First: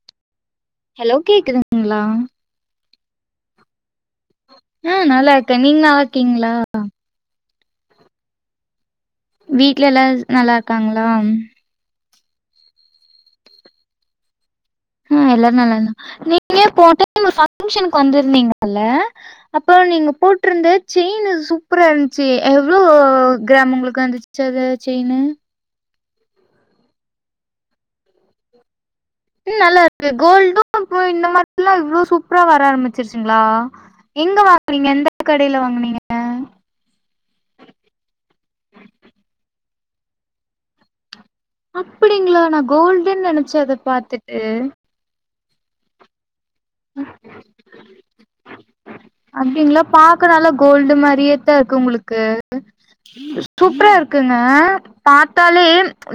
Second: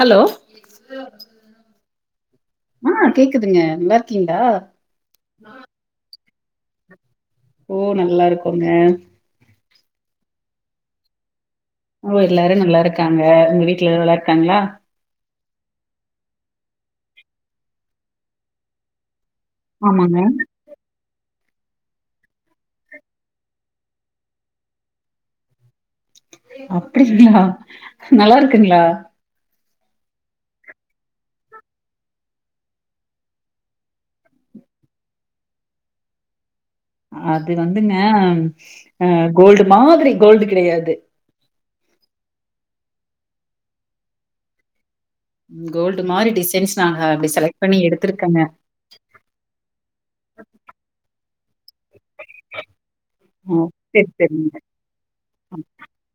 Hello hello கேக்குதுங்களா ஆ கேக்குதுங்க நல்லாருக் ஆ நல்லாருக்கே நீங்க நல்லாருக் கீங்களா ஓ நல்லா இருக்கோங்க வீட்ல எல்லா நல்லா இருக்காங்களா ஓ எல்லாரு நல்லா இருக்காங்க உங்க வீட்ல எல்லா நல்லா இருக்காங்களா ஆ எல்லாரு நல்லா இருந்தா நீங்க போன டைம் ஃபங்ஷன்க்கு வந்திருந்தீங்கள்ல அப்போ நீங்க ஆமாங்க போட்ருந்த செயின் சூப்பரா இருந்துச்சு எவ்ளோ கிராம் உங்களுக்கு வந்துச்சு அது செயினு அப்டிங்களா நல்லா இருக்குங்களா ம் நல்லா இருக்கு கோல்டு இப்ப இந்த மாரில்லா இவ்வளோ சூப்பரா வர ஆரம்பிச்சிருச்சிங்களா எங்க வாங்குனீங்க எந்த கடையில வாங்குனீங்க அது வந்துங்க அ கோல்டு மாதிரி கோல்டு கிடையாது அப்படிங்களா நா கோல்டுன் நெனைச்சே அத பாத்துட்டு கோல்டு மாறி டிஸ் சைன் நாங்க அப்டி செக் பண்ணி எடுத் த்து இருக்கங்க அப்டிங்களா பாக்க நல்லா கோல்டு மாரியே க்கு உங்களுக்கு ஓ சூப்பரா செரி இருக்குங்க செரிங்க பாத்தாலே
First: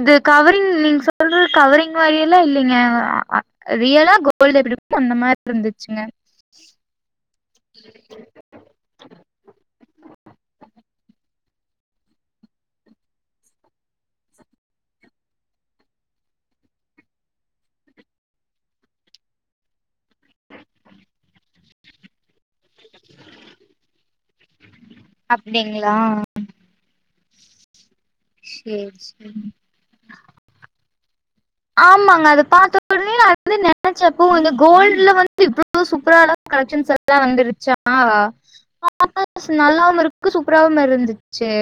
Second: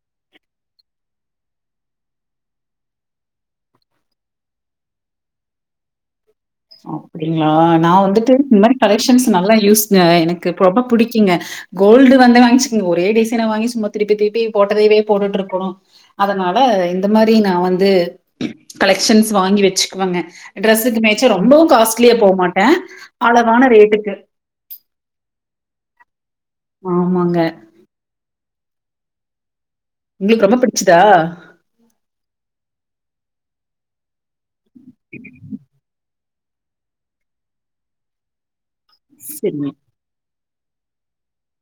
இது கவரிங் நீங்க சொல்றது கவரிங் வகை எல்லா இல்லைங்க ரியலா கோல்டு எப்படி அந்த மாரி இருந்துச்சுங்க அப்டி டிங்ளா நா வந்துட்டு இந்த மாரி கலெக்ஷன்ஸ் நல்லா யூஸ்ங்க எனக்கு ரொம்ப பிடிக் கிங்க கோல்டு வந்து வாங்கச்சிக்கங்க ஒரே டிசைன வாங்கி சும்மா திருப்பி திருப்பி போட்டதவே போட்டுட்டு இருக்கணும் அதனால இந்த மாரி நா வந்து கலெக்ஷன்ஸ் வாங்கி வச்சு வங்க டிரெஸ்ஸுக்கு மே சா ரொம்பவு காஸ்ட்லியா ப மாட்டே அளவான ரேட்டுக்கு அப்டிங்களா ஆமாங்க சேரி சேரி உங்களுக்கு ரொம்ப பிடிச்சுதா ஆமாங்க அத பாத்த உடனே நா வந்து நெனச்சே இதுவு இந்த கோல்டுல வந்து இவ்ளோ சூப்பரா கலக்சென்ஸ் எல்லா வந்துருச்சா [inaudible] சரிங்க, நல்லாவு இருக் சூப்பராவும் இருந்துச்சு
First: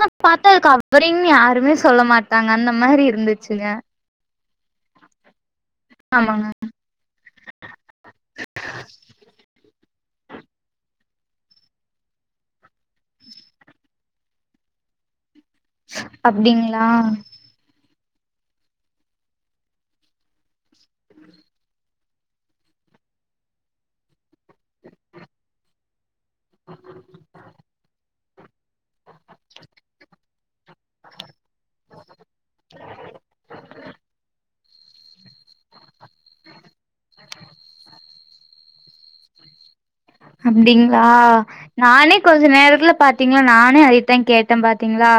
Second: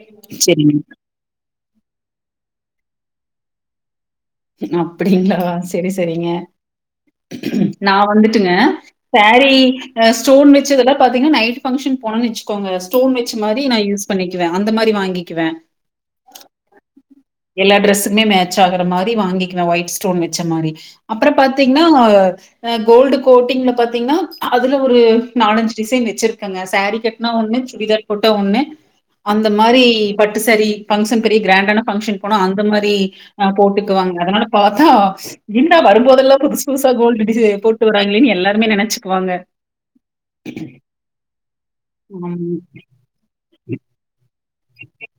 ஆனா பாத்தா சரிங்க. கவரிங்னு யாருமே சொல்ல மாட்டாங்க அந்த மாரி இருந்துச்சுங்க அப்டிங்களா சரி சரிங்க ஆமாங்க நா வந்துட்டுங்க சேரி அ ஸ்டோன் வெச்சதுல்லா பாத்தீங்ன்னா நைட்டு ஃபங்ஷன் போனுன் வெச்சுக்கோங்க ஸ்டோன் வெச்ச மாரி நா யூஸ் பண்ணிக்குவே அந்த மாரி வாங்கிக்குவே அப்டிங்ளா எல்லா டிரரெஸ்ஸுக்மே மேச்சாகுற மாரி வாங்கிக்குவே ஒயிட் ஸ்டோன் வெச்ச மாரி அப்பறம் பாத்தீங்ன்னா அ கோல்டு கோட்டிங்ல பாத்தீங்ன்னா அதுல ஒரு நாலஞ்சு டிசைன் வெச்சிர்க்கங்க சேரீ கெட்னா ஒண்ணு சுடிதார் போட்டா ஒண்ணு அந்த மாரி பட்டு சேரி ஃபங்க்ஷன் பெரிய க்ராண்டான பங்க்ஷன் போனா அந்த மாரி அ போட்டுக்குவங்க அதனால பாத்தா லிண்டா வரும்போதெல்லா புதுஸ் புதுசா கோல்டு டிசே போட்டு வறாங்களேன் எல்லாருமே நெனைச்சுக்குவாங்க அப்டிங்ளா நானே ஆமா கொஞ்ச நேரத்துல பாத்தீங்ளா நானே அதேதா கேட் டே பாத்தீங்ளா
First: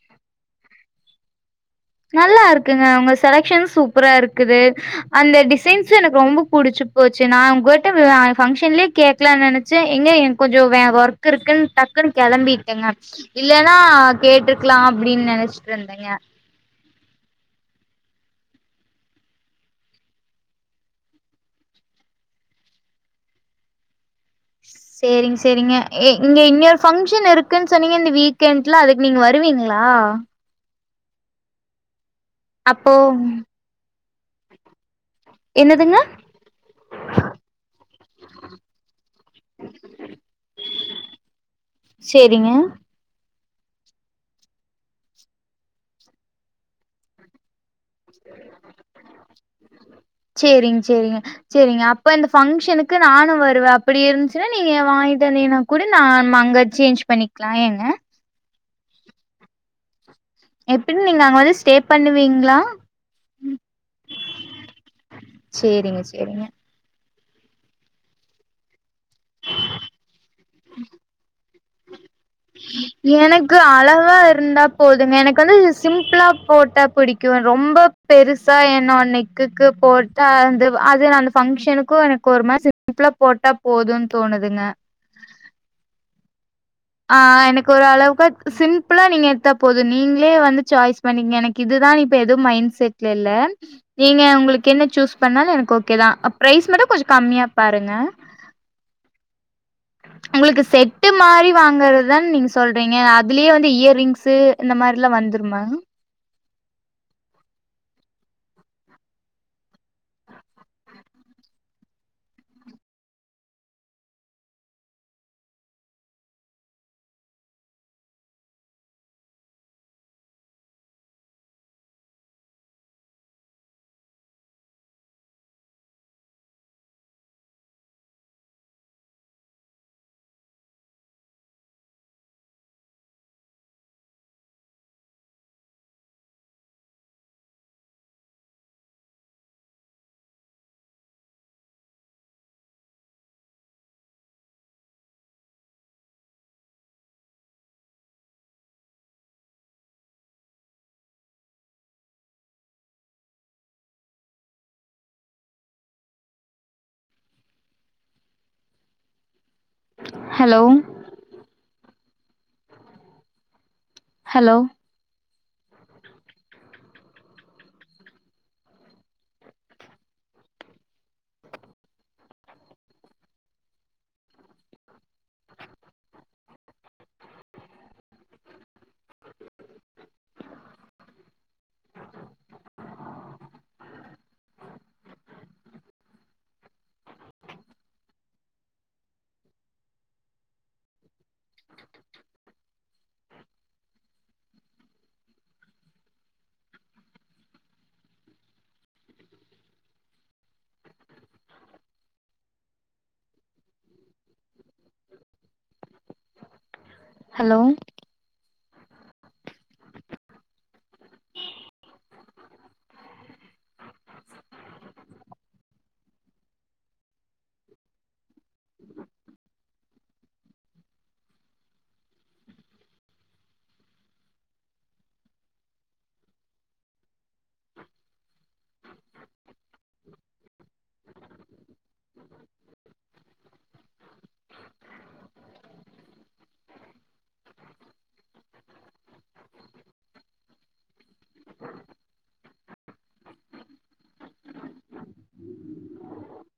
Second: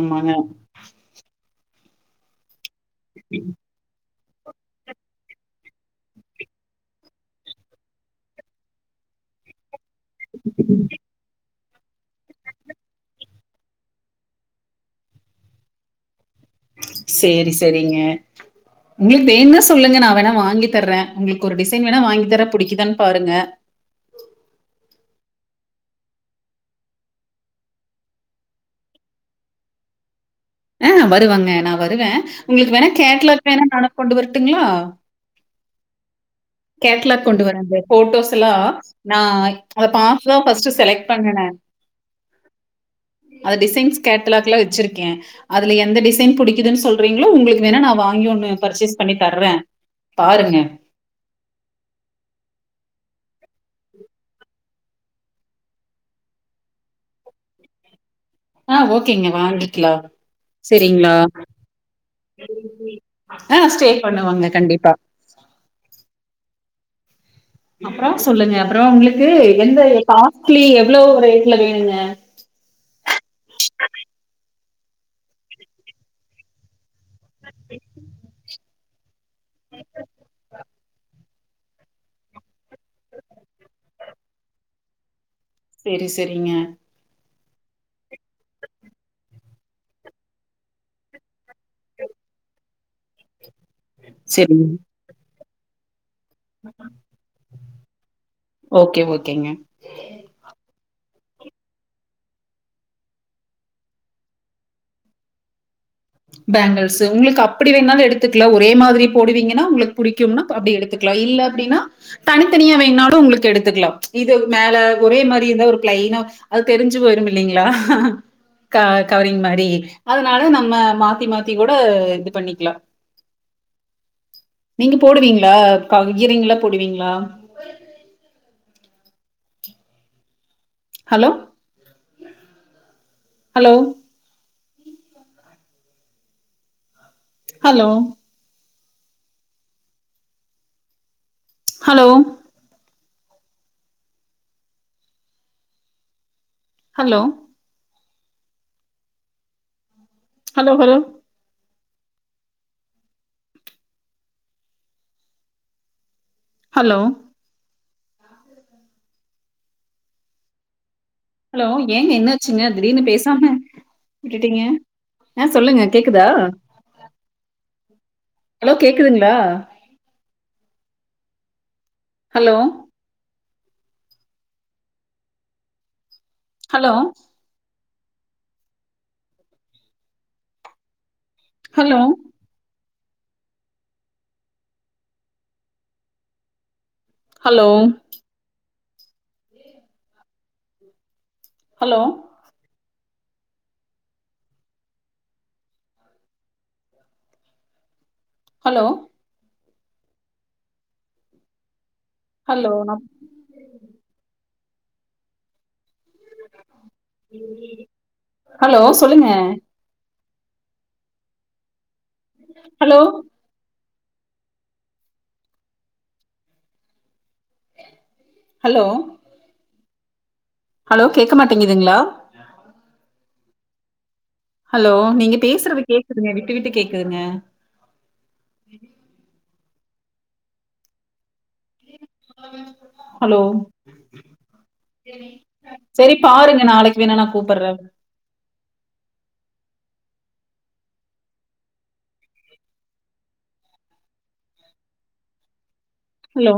ஆமாங்க நல்லா இருக் க்குங்க உங்க செலக்ஷன் சூப்பரா இருக் குது அந்த டிசைன்ஸ் எனக்கு ரொம்ப புடிச்சு போச்சு நா உங்கோட்ட அ ஃபங்க்ஷன்லே கேக்லா நெனச் சே எங்க என்கொஞ்சோ வே ஒர்க்குருக்குன் டக்குன்னு கெளம்பிட்டங்க இல்லனா கேட்டுருக்லா அப்டின் நெனச்சிட் இருந்தங்க செரி செரிங்க உங்ளுக் வேனுனா சொல்லுங்க நா வேணா வாங்கி தர்றே உங்ளுக் ஒரு டிசைன் வேணா வாங்கி தர புடிக்குதான் பாருங்க செரிங் செரிங்க இங்க இன்னொரு பஃங்க்ஷன் இருக்குன் சொன்னீங்க இந்த வீக்கெண்ட்ல அதுக் நீங்க வருவீங்ளா அ வருவங்க நா வருவே உங்ளுக் வேணா அப்போ கேட்லாக் வேணா [inaudible] கொண்டு வரட்டுங்ளா என்னதுங்க கேட்லாக் கொண்டு வரே [unintelligible] ஃபோட்டோஸெல்லா நா ச்ச் அத பாத்தா ஃபஸ்ட்டு செலக் பண்வே நானு சேரிங்க அது டிசைன்ஸ் கேட்டலாக்ல வெச்சிருக்கே அதுல எந்த டிசைன் புடிக்குதுன் சொல்றீங்ளோ உங்குளுக் பாருங்க. செரிங் செரிங்க செரிங்க அப்ப இந்த ஃபங்க்ஷனுக்கு நானு வருவே அப்புடி இருந்ச்சுனா நீங்க வாங்கிட்டு வந்திங்கனா கூட நாம் அங்க சேஞ்ச் பண்ணிக்லா ஏங்க அ ஓகேங்க வாங்கிக்லா எப்டின்னு செரிங்ளா நீங்க அங்க வந்து ஸ்டே பண்ணுவீங்களா அ ஸ்டே பண்ணுவங்க கண்டிப்பா சேரிங்க சேரிங்க அப்பறோ சொல்லுங்க அப்பறோ உங்ளுக்கு எந்த [inaudible] க்ளீ எவ்ளோ [unintelligible] இல்ல வேணுங்க எனக்கு அளவா இருந்தா போதுங்க எனக்கு வந்து சிம்பிளா போட்டா புடிக் ரொம்ப பெருசா எ நா அன்னைக் குக்கு போட்டு அந்த அது நா அந்த ஃபங்க்ஷனுக்கு எனக்கு ஒரு மாரி சிம்பிளா போட்டா போதுன் தோணுதுங்க செரி செரிங்க அ எனக்கொரு அளவுக்கு சிம்பிளா நீங்க எட்த்தா போது நீங்ளே வந்து சாய்ஸ் பண்ணிக்ங்க எனக்கு இது தா இப்ப எதுவு மைண் செட்ல இல்ல நீங்க செரிங்க உங்குளுக் என்ன சூஸ் பண்ணாலு எனக் ஓகேதா அப் பிரைஸ் மட்டு கொஞ்சோ கம்மியா பாருங்க ப ஓகே ஓகேங்க ட்டு மாறி வாங்குறதான் நீங்க சொல்றீங்க அதுலியே வந்து இயர்ரிங்ஸு இந்த மாரிலாம் வந்துருமா பேங்கிள்ஸு உங்களுக்கு அப்டி வேன்ணாலும் எடுத்துக்லாம் ஒரே மாதிரி போடுவீங்கன்னா உங்ளுக்கு புடிக்கிம்னா அப்டி எடுத்துக்லாம் இல்ல அப்டின்னா தனித்தனியா வேண்னாலும் உங்ளுக்கு எடுத்துக்லாம் இது மேல ஒரே மாரி இருந்தா ஒரு பிளைனா அது தெரிஞ்சு போயிரும் இல்லைங்ளா அ ஹ கவரிங் மாரி அதனால நம்ம மாத்தி மாத்தி கூட இது பண்ணிக்லாம் நீங்க போடுவீங்ளா கவ்இயர்ரிங்ளெ போடுவீங்ளா hello hello hello hello hello hello hello hello hello hello ஏங்க என்னாச்சுங்க திடீர்னு பேசாம ஹலோ விட்டுட்டீங்க ஆ சொல்லுங்க கேக்குதா ஹலோ கேக்குதுங்ளா hello hello hello hello hello hello hello நா ஹலோ ஹலோ சொல்லுங்க ஹலோ ஹலோ ஹலோ கேக்க மாட்டிக்கிதுங்ளா ஹலோ நீங்க பேசறது கேக்குதுங்க விட்டு விட்டு கேக்குதுங்க ஹலோ செரி பாருங்க நாளைக்கு வேணா நா கூப்பர்ற hello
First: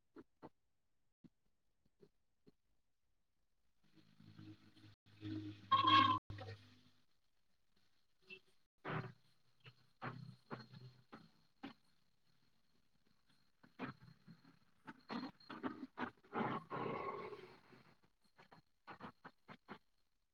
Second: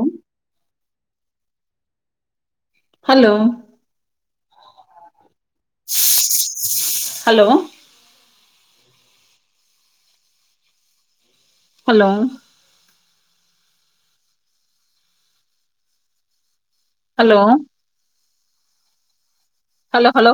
hello hello hello hello லோ ஹலோ